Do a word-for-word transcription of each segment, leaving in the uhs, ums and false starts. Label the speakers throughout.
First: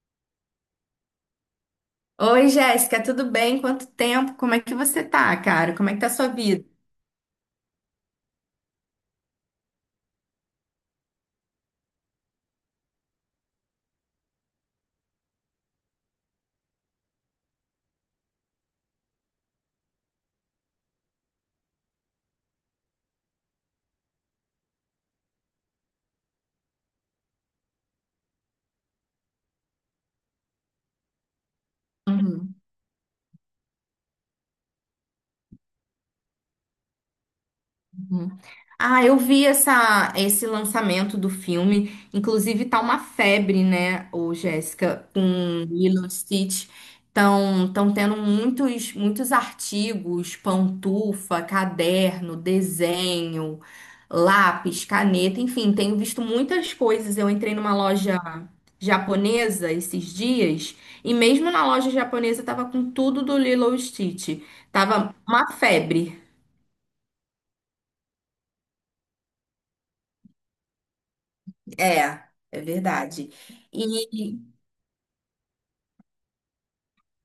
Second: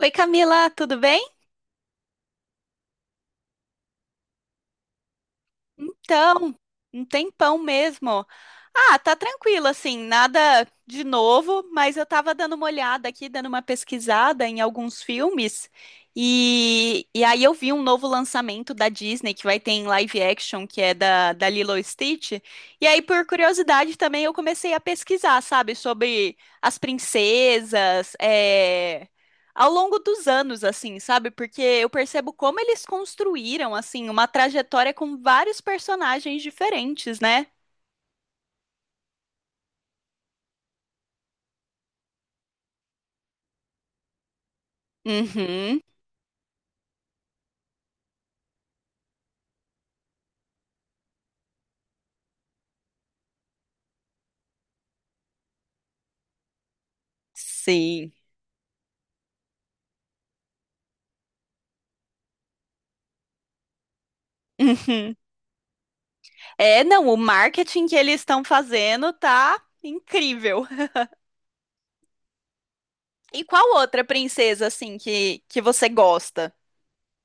Speaker 1: Oi, Camila, tudo bem?
Speaker 2: Oi, Jéssica, tudo bem? Quanto tempo? Como é que você tá, cara? Como é que tá a sua
Speaker 1: Então,
Speaker 2: vida?
Speaker 1: um tempão mesmo. Ah, tá tranquilo, assim, nada de novo, mas eu tava dando uma olhada aqui, dando uma pesquisada em alguns filmes, e, e aí eu vi um novo lançamento da Disney que vai ter em live action, que é da, da Lilo e Stitch. E aí, por curiosidade também, eu comecei a pesquisar, sabe, sobre as princesas, é, ao longo dos anos, assim, sabe? Porque eu percebo
Speaker 2: Uhum.
Speaker 1: como eles construíram, assim, uma trajetória com vários personagens diferentes, né?
Speaker 2: Ah, eu vi essa, esse lançamento do filme. Inclusive, tá uma febre, né, o Jéssica, com
Speaker 1: Uhum,
Speaker 2: Lilo e Stitch. Estão tão tão tendo muitos, muitos artigos, pantufa, caderno, desenho, lápis, caneta, enfim, tenho visto muitas coisas. Eu entrei numa
Speaker 1: sim.
Speaker 2: loja japonesa esses dias e mesmo na loja japonesa tava com tudo do Lilo e Stitch. Tava
Speaker 1: Uhum.
Speaker 2: uma febre.
Speaker 1: É, não, o marketing que eles estão fazendo tá incrível.
Speaker 2: É, é verdade.
Speaker 1: E qual outra
Speaker 2: E
Speaker 1: princesa, assim, que, que você gosta?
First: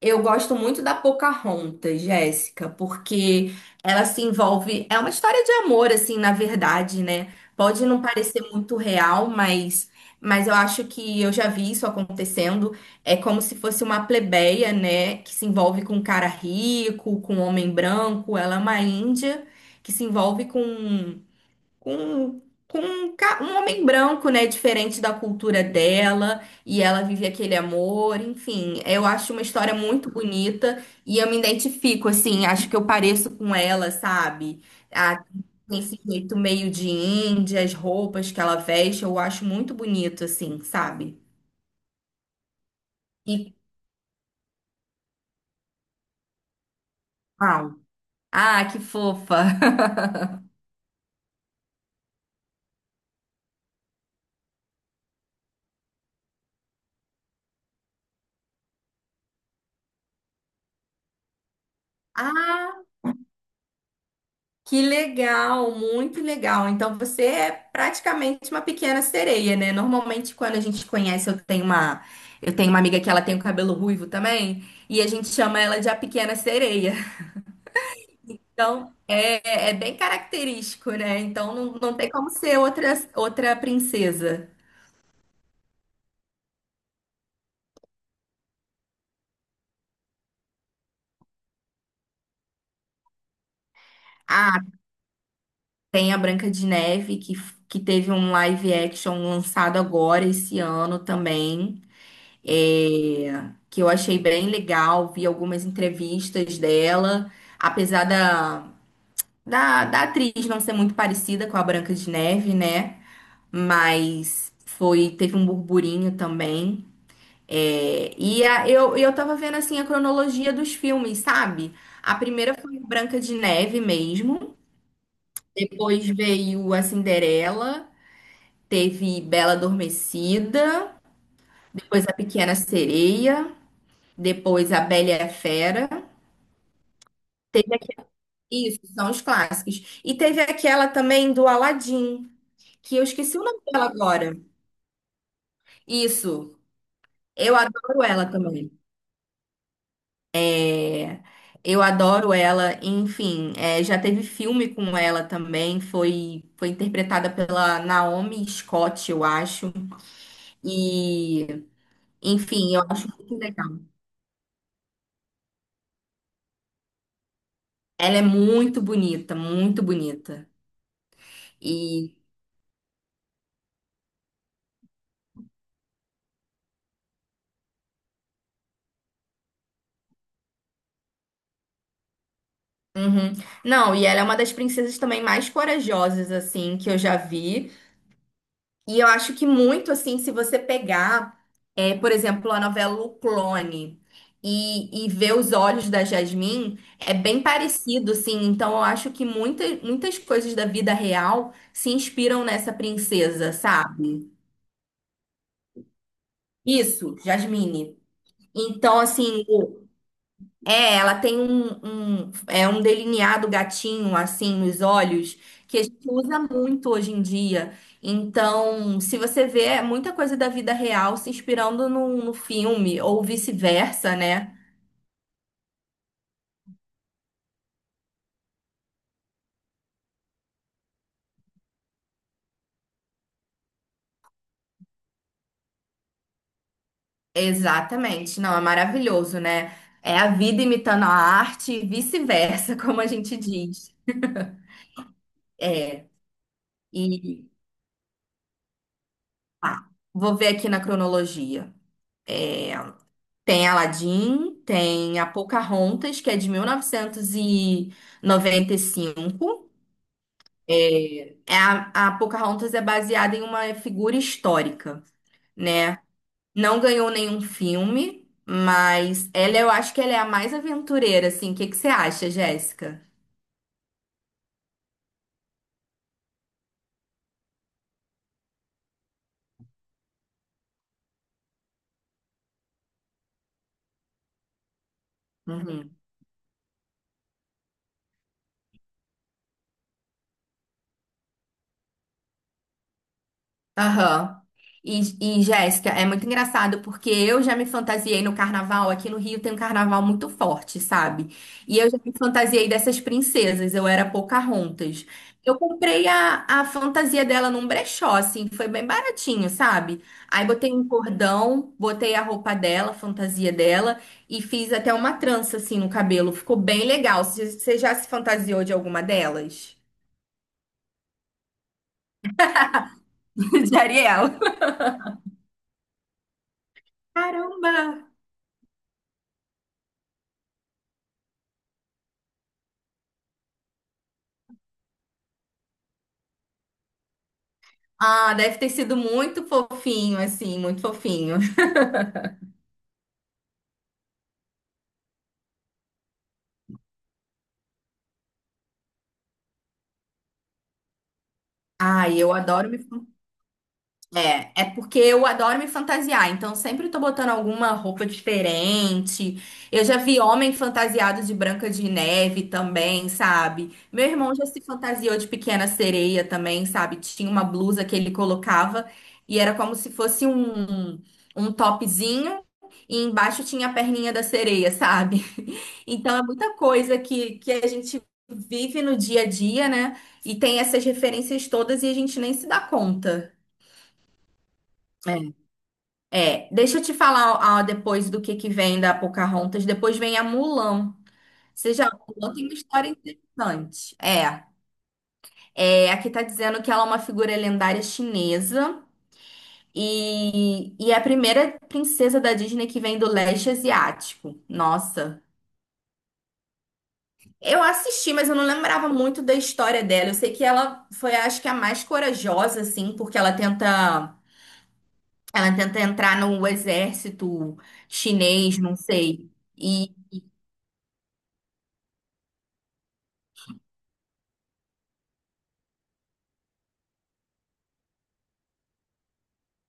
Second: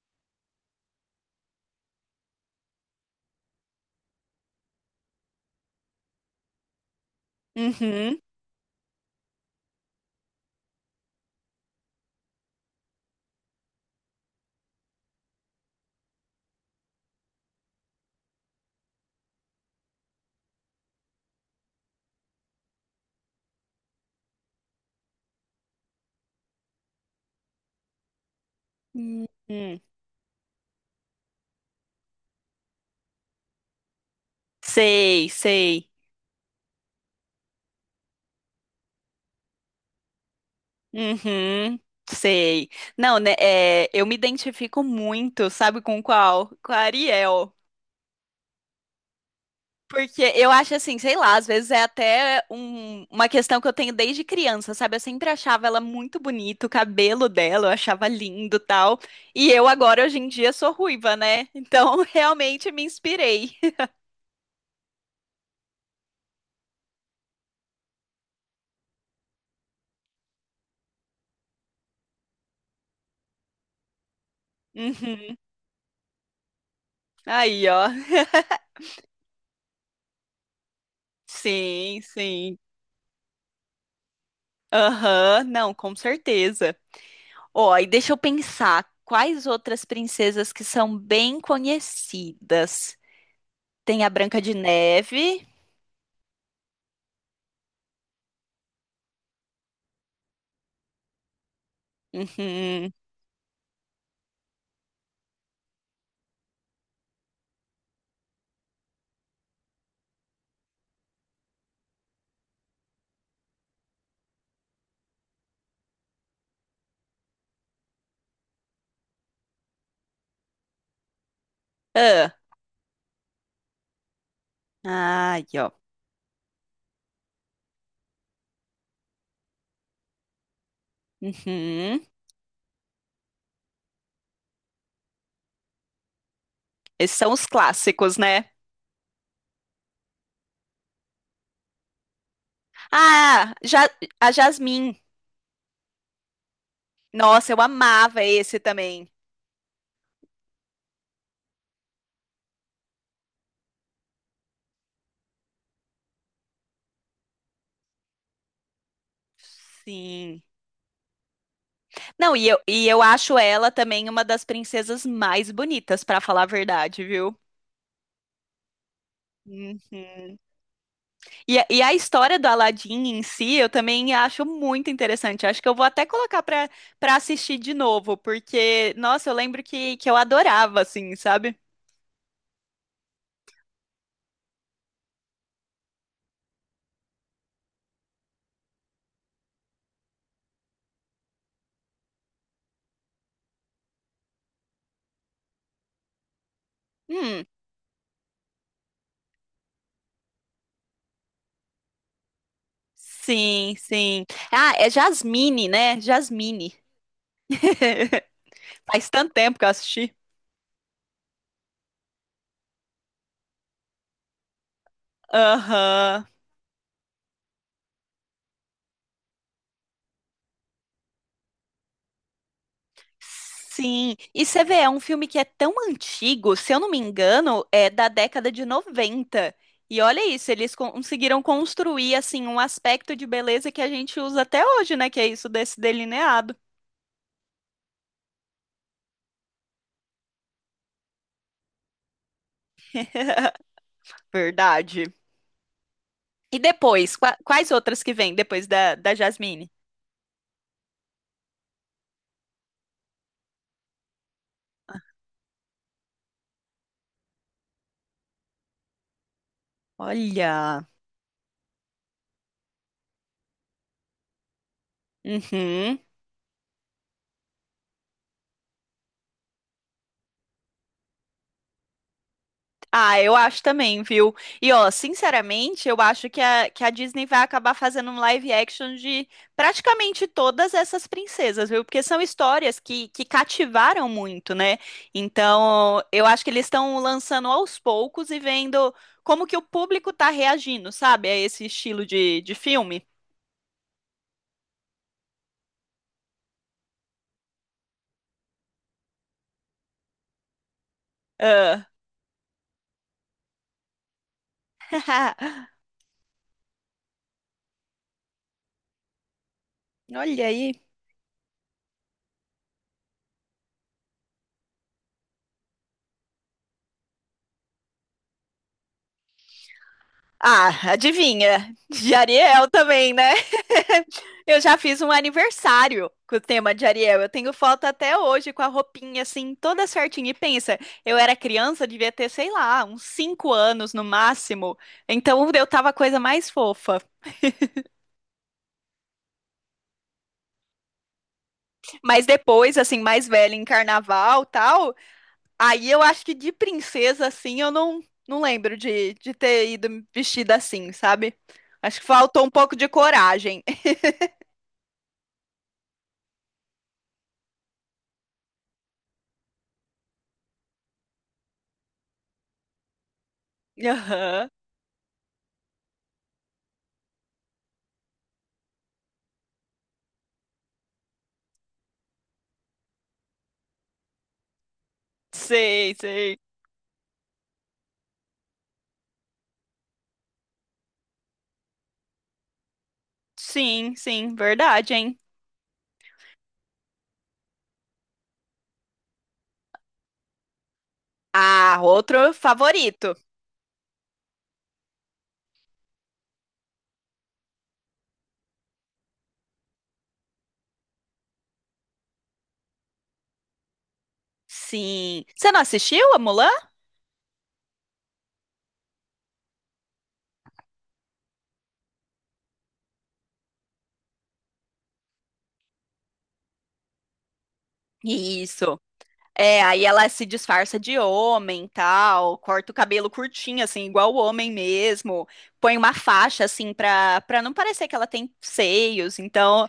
Speaker 2: eu gosto muito da Pocahontas, Jéssica, porque ela se envolve. É uma história de amor, assim, na verdade, né? Pode não
Speaker 1: Uhum.
Speaker 2: parecer muito real, mas, mas eu acho que eu já vi isso acontecendo. É como se fosse uma plebeia, né? Que se envolve com um cara rico, com um homem branco. Ela é uma índia que se envolve com com, com um, ca- um homem branco, né? Diferente da cultura dela, e ela vive aquele amor, enfim. Eu acho uma história
Speaker 1: Uhum.
Speaker 2: muito bonita e eu me identifico, assim, acho que eu pareço com ela, sabe? A,
Speaker 1: Sei,
Speaker 2: Tem
Speaker 1: sei.
Speaker 2: esse jeito meio de índia, as roupas que ela veste, eu acho muito bonito, assim, sabe?
Speaker 1: Uhum. Sei. Não, né,
Speaker 2: E,
Speaker 1: é, eu me identifico muito, sabe com qual? Com a Ariel.
Speaker 2: Uau. Ah, que fofa!
Speaker 1: Porque eu acho assim, sei lá, às vezes é até um- uma questão que eu tenho desde criança, sabe? Eu sempre achava ela muito bonita, o cabelo dela eu achava lindo, tal. E eu agora hoje em dia sou ruiva, né? Então realmente me
Speaker 2: Ah.
Speaker 1: inspirei.
Speaker 2: Que legal, muito legal. Então você é praticamente uma pequena sereia, né? Normalmente quando a gente conhece, eu tenho uma, eu tenho uma amiga que ela tem o cabelo ruivo também, e a gente
Speaker 1: Uhum.
Speaker 2: chama ela de a pequena sereia.
Speaker 1: Aí, ó.
Speaker 2: Então é, é bem característico, né? Então não, não
Speaker 1: Sim,
Speaker 2: tem como
Speaker 1: sim.
Speaker 2: ser outra, outra princesa.
Speaker 1: Aham, não, com certeza. Ó, e deixa eu pensar, quais outras princesas que são bem conhecidas? Tem a Branca de
Speaker 2: Ah,
Speaker 1: Neve.
Speaker 2: tem a Branca de Neve que, que teve um live action lançado agora esse ano também.
Speaker 1: Uhum.
Speaker 2: É, que eu achei bem legal, vi algumas entrevistas dela, apesar da, da, da atriz não ser muito parecida com a Branca de Neve, né? Mas foi, teve um burburinho também. É, e a- eu, eu tava vendo assim a cronologia dos filmes, sabe? A primeira foi Branca de Neve mesmo,
Speaker 1: Ah, aí, ó.
Speaker 2: depois veio a Cinderela, teve Bela Adormecida,
Speaker 1: Uhum.
Speaker 2: depois a Pequena Sereia, depois a Bela e a Fera.
Speaker 1: Esses são os
Speaker 2: Teve aque-
Speaker 1: clássicos, né?
Speaker 2: Isso, são os clássicos. E teve aquela também do Aladdin, que eu esqueci o
Speaker 1: Ah,
Speaker 2: nome dela
Speaker 1: ja a
Speaker 2: agora.
Speaker 1: Jasmine.
Speaker 2: Isso,
Speaker 1: Nossa,
Speaker 2: eu
Speaker 1: eu
Speaker 2: adoro
Speaker 1: amava
Speaker 2: ela
Speaker 1: esse
Speaker 2: também.
Speaker 1: também.
Speaker 2: Eu adoro ela, enfim, é, já teve filme com ela também, foi, foi interpretada pela Naomi Scott, eu acho.
Speaker 1: Sim.
Speaker 2: E,
Speaker 1: Não, e eu,
Speaker 2: Enfim, eu
Speaker 1: e eu
Speaker 2: acho muito
Speaker 1: acho
Speaker 2: legal.
Speaker 1: ela também uma das princesas mais bonitas, pra falar a verdade, viu?
Speaker 2: Ela é muito bonita, muito
Speaker 1: Uhum.
Speaker 2: bonita.
Speaker 1: E, a- e a
Speaker 2: E,
Speaker 1: história do Aladdin em si, eu também acho muito interessante. Acho que eu vou até colocar pra para assistir de novo, porque, nossa, eu lembro que, que eu adorava, assim, sabe?
Speaker 2: uhum. Não, e ela é uma das princesas também mais corajosas, assim, que eu já vi. E eu acho que muito assim, se você pegar, é, por exemplo, a novela O Clone e, e ver os olhos da Jasmine, é bem
Speaker 1: Hum.
Speaker 2: parecido, assim. Então eu acho que muita, muitas coisas da vida real se inspiram nessa princesa,
Speaker 1: Sim, sim.
Speaker 2: sabe?
Speaker 1: Ah, é Jasmine, né? Jasmine.
Speaker 2: Isso, Jasmine. Então,
Speaker 1: Faz tanto
Speaker 2: assim,
Speaker 1: tempo que eu assisti.
Speaker 2: É, ela tem um, um- é um delineado gatinho assim nos olhos que a gente
Speaker 1: Aham.
Speaker 2: usa muito hoje em dia. Então, se você vê é muita coisa da vida real se inspirando no, no filme ou vice-versa,
Speaker 1: Sim. E
Speaker 2: né?
Speaker 1: você vê, é um filme que é tão antigo, se eu não me engano, é da década de noventa. E olha isso, eles conseguiram construir assim um aspecto de beleza que a gente usa até hoje, né? Que é isso desse delineado.
Speaker 2: Exatamente. Não, é maravilhoso, né? É a vida imitando a arte e vice-versa, como a gente diz.
Speaker 1: Verdade. E depois, qua-
Speaker 2: E
Speaker 1: quais outras que vêm depois da, da Jasmine?
Speaker 2: ah, vou ver aqui na cronologia. Tem Aladdin, tem a Pocahontas, que é de mil novecentos e noventa e cinco.
Speaker 1: Olha.
Speaker 2: É A, a Pocahontas é baseada em uma figura histórica,
Speaker 1: Uhum.
Speaker 2: né? Não ganhou nenhum filme, mas ela, eu acho que ela é a mais aventureira, assim. O que que você acha, Jéssica?
Speaker 1: Ah, eu acho também, viu? E ó, sinceramente, eu acho que a, que a Disney vai acabar fazendo um live action de praticamente todas essas princesas, viu? Porque são histórias que, que cativaram muito, né?
Speaker 2: Uhum.
Speaker 1: Então, eu acho que eles estão lançando aos poucos e vendo como que o público tá reagindo, sabe? A esse estilo de, de filme.
Speaker 2: Aham. E, e, Jéssica, é muito engraçado porque eu já me fantasiei no carnaval. Aqui no Rio tem um carnaval muito forte, sabe? E
Speaker 1: Ah.
Speaker 2: eu já me fantasiei dessas princesas. Eu era Pocahontas. Eu comprei a, a fantasia dela num brechó, assim, foi bem baratinho, sabe? Aí
Speaker 1: Olha
Speaker 2: botei
Speaker 1: aí.
Speaker 2: um cordão, botei a roupa dela, a fantasia dela, e fiz até uma trança, assim, no cabelo. Ficou bem legal. Você você já se fantasiou de alguma delas?
Speaker 1: Ah, adivinha? De Ariel também, né?
Speaker 2: De Ariel?
Speaker 1: Eu já fiz um aniversário com o tema de Ariel. Eu tenho
Speaker 2: Caramba!
Speaker 1: foto até hoje com a roupinha assim, toda certinha. E pensa, eu era criança, devia ter, sei lá, uns cinco anos no máximo. Então eu tava a coisa mais fofa.
Speaker 2: Ah, deve ter sido muito fofinho, assim, muito fofinho.
Speaker 1: Mas depois, assim, mais velha em carnaval, tal, aí eu acho que de princesa assim, eu não não lembro de de ter ido vestida assim, sabe? Acho que
Speaker 2: Ai, eu
Speaker 1: faltou um
Speaker 2: adoro
Speaker 1: pouco
Speaker 2: me.
Speaker 1: de coragem.
Speaker 2: É, é porque eu adoro me fantasiar, então sempre tô botando alguma roupa diferente. Eu já vi homem fantasiado de Branca de Neve também, sabe? Meu irmão já
Speaker 1: Aham.
Speaker 2: se fantasiou de Pequena Sereia também, sabe? Tinha uma blusa que ele colocava e era como se fosse um, um topzinho e embaixo tinha a perninha da sereia, sabe?
Speaker 1: Sei,
Speaker 2: Então é
Speaker 1: sei.
Speaker 2: muita coisa que, que a gente vive no dia a dia, né? E tem essas referências todas e a gente nem se dá conta.
Speaker 1: Sim, sim, verdade, hein?
Speaker 2: É, deixa eu te falar ah, depois do que que vem da Pocahontas. Depois vem a Mulan.
Speaker 1: Ah,
Speaker 2: Seja,
Speaker 1: outro
Speaker 2: Mulan tem uma história
Speaker 1: favorito.
Speaker 2: interessante. É, é, aqui tá dizendo que ela é uma figura lendária chinesa e, e é a primeira princesa da Disney que vem do leste asiático. Nossa.
Speaker 1: Sim. Você não assistiu a Mulan?
Speaker 2: Eu assisti, mas eu não lembrava muito da história dela. Eu sei que ela foi, acho que a mais corajosa, assim, porque ela tenta, ela tenta entrar no exército chinês, não
Speaker 1: Isso.
Speaker 2: sei.
Speaker 1: É, aí ela se disfarça de homem, tal, corta o cabelo curtinho, assim, igual o homem mesmo, põe uma faixa, assim, pra, pra não parecer que ela tem seios. Então,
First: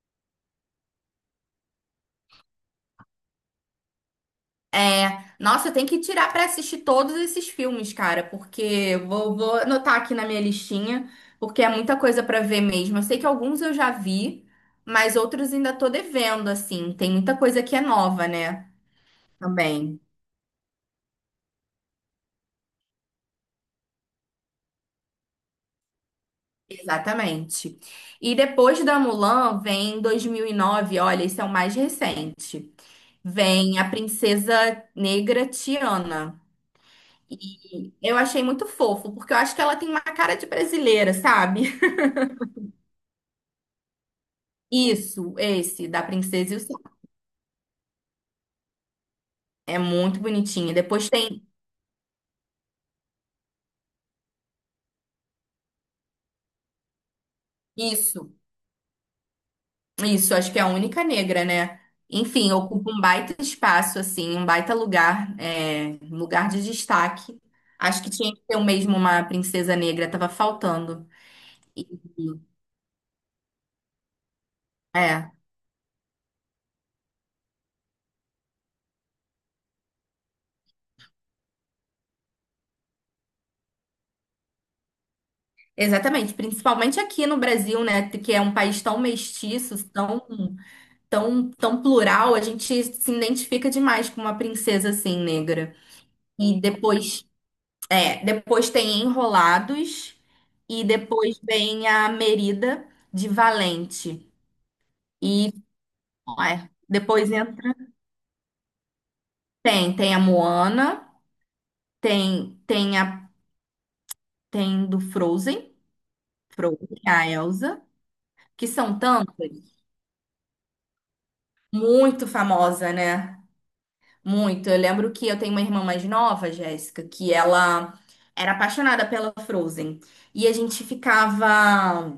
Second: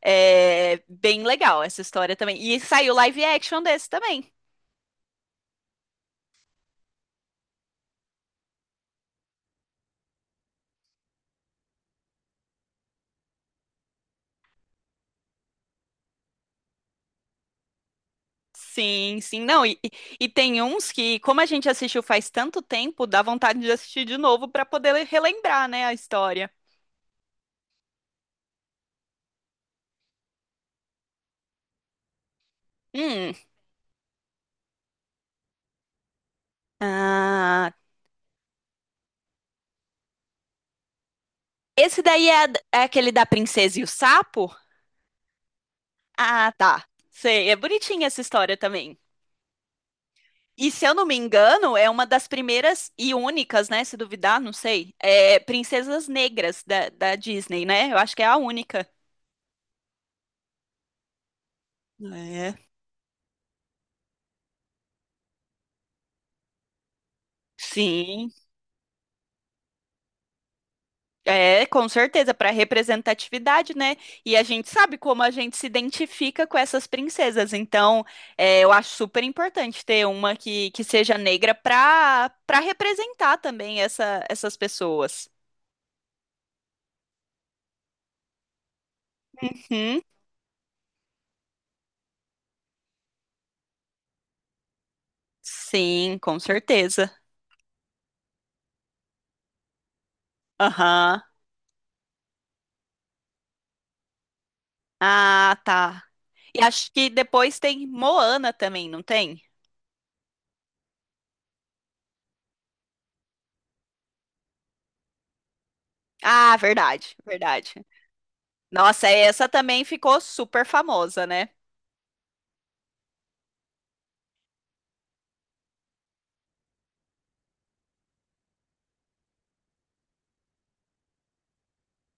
Speaker 1: é bem legal essa história também. E saiu live action desse também.
Speaker 2: É, nossa, eu tenho que tirar pra assistir todos esses filmes, cara, porque eu vou, vou anotar aqui na minha listinha, porque é muita coisa pra ver mesmo. Eu sei que alguns eu já vi, mas outros ainda tô devendo, assim. Tem muita coisa que é nova, né?
Speaker 1: Sim, sim. Não, e, e
Speaker 2: Também.
Speaker 1: e tem uns que, como a gente assistiu faz tanto tempo, dá vontade de assistir de novo pra poder le- relembrar, né, a história.
Speaker 2: Exatamente. E depois da Mulan vem dois mil e nove. Olha, esse é o mais recente.
Speaker 1: Hum.
Speaker 2: Vem A Princesa Negra Tiana.
Speaker 1: Ah,
Speaker 2: E eu achei muito fofo, porque eu acho que ela tem uma cara de brasileira, sabe?
Speaker 1: esse daí é, a- é aquele da Princesa e o Sapo?
Speaker 2: Isso, esse, da
Speaker 1: Ah,
Speaker 2: Princesa e o
Speaker 1: tá.
Speaker 2: Sapo.
Speaker 1: Sei, é bonitinha essa história também.
Speaker 2: É muito
Speaker 1: E
Speaker 2: bonitinho.
Speaker 1: se eu não
Speaker 2: Depois
Speaker 1: me
Speaker 2: tem
Speaker 1: engano, é uma das primeiras e únicas, né? Se duvidar, não sei. É Princesas Negras da, da Disney, né? Eu acho que é
Speaker 2: isso,
Speaker 1: a única.
Speaker 2: isso, acho que é a única negra, né? Enfim,
Speaker 1: É.
Speaker 2: ocupa um baita espaço, assim, um baita lugar, é, um lugar de destaque. Acho que
Speaker 1: Sim.
Speaker 2: tinha que ter o mesmo uma princesa negra, tava faltando.
Speaker 1: É,
Speaker 2: E-
Speaker 1: com certeza, para representatividade, né? E a gente sabe como a
Speaker 2: É,
Speaker 1: gente se identifica com essas princesas. Então, é, eu acho super importante ter uma que, que seja negra para para representar também essa, essas pessoas.
Speaker 2: exatamente, principalmente aqui no Brasil, né? Que é um país tão mestiço,
Speaker 1: Uhum.
Speaker 2: tão, tão, tão plural, a gente se identifica demais com uma princesa assim, negra.
Speaker 1: Sim, com
Speaker 2: E
Speaker 1: certeza.
Speaker 2: depois É, depois tem Enrolados e
Speaker 1: Aham.
Speaker 2: depois vem a Merida de Valente. E
Speaker 1: Ah, tá. E
Speaker 2: é,
Speaker 1: acho que
Speaker 2: depois entra
Speaker 1: depois tem Moana também, não tem?
Speaker 2: tem tem a Moana, tem tem a tem do Frozen,
Speaker 1: Ah,
Speaker 2: Frozen,
Speaker 1: verdade,
Speaker 2: a Elsa,
Speaker 1: verdade.
Speaker 2: que são
Speaker 1: Nossa, essa
Speaker 2: tantas,
Speaker 1: também ficou super famosa, né?
Speaker 2: muito famosa, né? Muito. Eu lembro que eu tenho uma irmã mais nova, Jéssica, que ela era apaixonada pela Frozen. E a gente ficava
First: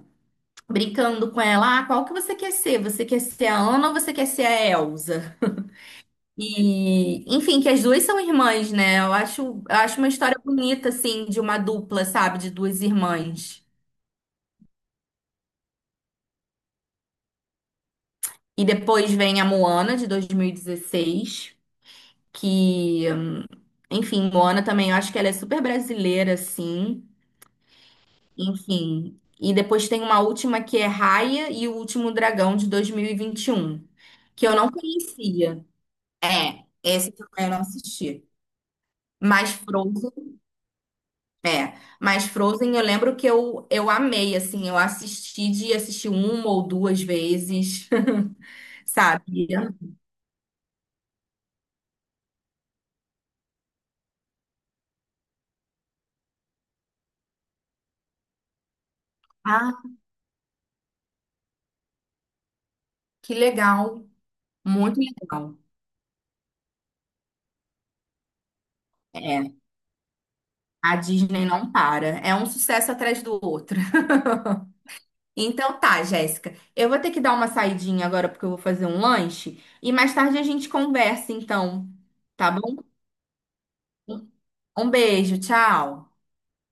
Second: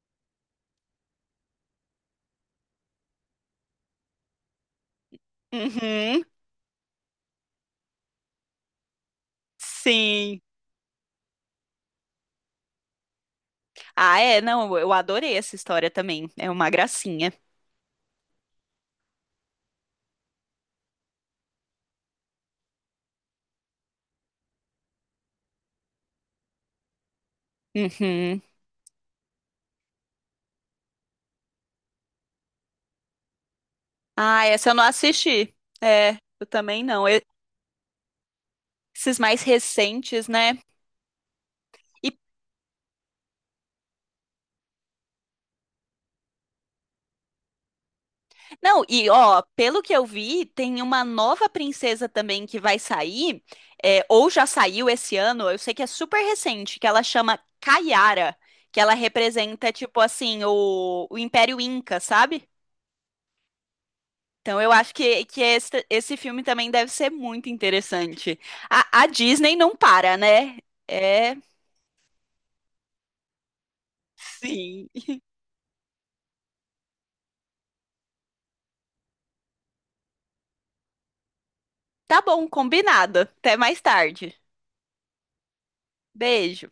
Speaker 2: brincando com ela, ah, qual que você quer ser? Você quer ser a Ana ou você quer ser a Elsa?
Speaker 1: Uhum.
Speaker 2: E, enfim, que as duas são irmãs, né? Eu acho, eu acho uma história
Speaker 1: Sim.
Speaker 2: bonita, assim, de uma dupla, sabe? De duas irmãs.
Speaker 1: Ah, é, não, eu adorei essa história também. É uma gracinha.
Speaker 2: E depois vem a Moana, de dois mil e dezesseis, que, enfim, Moana também, eu acho que ela é super brasileira, assim,
Speaker 1: Uhum.
Speaker 2: enfim. E depois tem uma última que é Raya e o Último Dragão, de dois mil e vinte e um,
Speaker 1: Ah,
Speaker 2: que eu
Speaker 1: essa
Speaker 2: não
Speaker 1: eu não assisti.
Speaker 2: conhecia.
Speaker 1: É, eu
Speaker 2: É,
Speaker 1: também não.
Speaker 2: esse
Speaker 1: Eu-
Speaker 2: também eu não assisti.
Speaker 1: esses mais
Speaker 2: Mas
Speaker 1: recentes,
Speaker 2: Frozen,
Speaker 1: né?
Speaker 2: é.
Speaker 1: E,
Speaker 2: Mas Frozen eu lembro que eu, eu amei, assim, eu assisti de assistir uma ou duas vezes,
Speaker 1: não, e ó,
Speaker 2: sabe?
Speaker 1: pelo que eu vi, tem uma nova princesa também que vai sair, é, ou já saiu esse ano, eu sei que é super recente, que ela chama Kayara, que ela representa,
Speaker 2: Ah,
Speaker 1: tipo assim, o, o Império Inca, sabe?
Speaker 2: que legal.
Speaker 1: Então, eu acho
Speaker 2: Muito
Speaker 1: que, que
Speaker 2: legal.
Speaker 1: esse, esse filme também deve ser muito interessante. A, a
Speaker 2: É,
Speaker 1: Disney não para, né?
Speaker 2: a
Speaker 1: É,
Speaker 2: Disney não para. É um sucesso atrás do outro.
Speaker 1: sim.
Speaker 2: Então tá, Jéssica. Eu vou ter que dar uma saidinha agora porque eu vou fazer um lanche e mais tarde a gente conversa, então,
Speaker 1: Tá bom,
Speaker 2: tá bom?
Speaker 1: combinado. Até mais tarde.
Speaker 2: Um beijo, tchau.
Speaker 1: Beijo.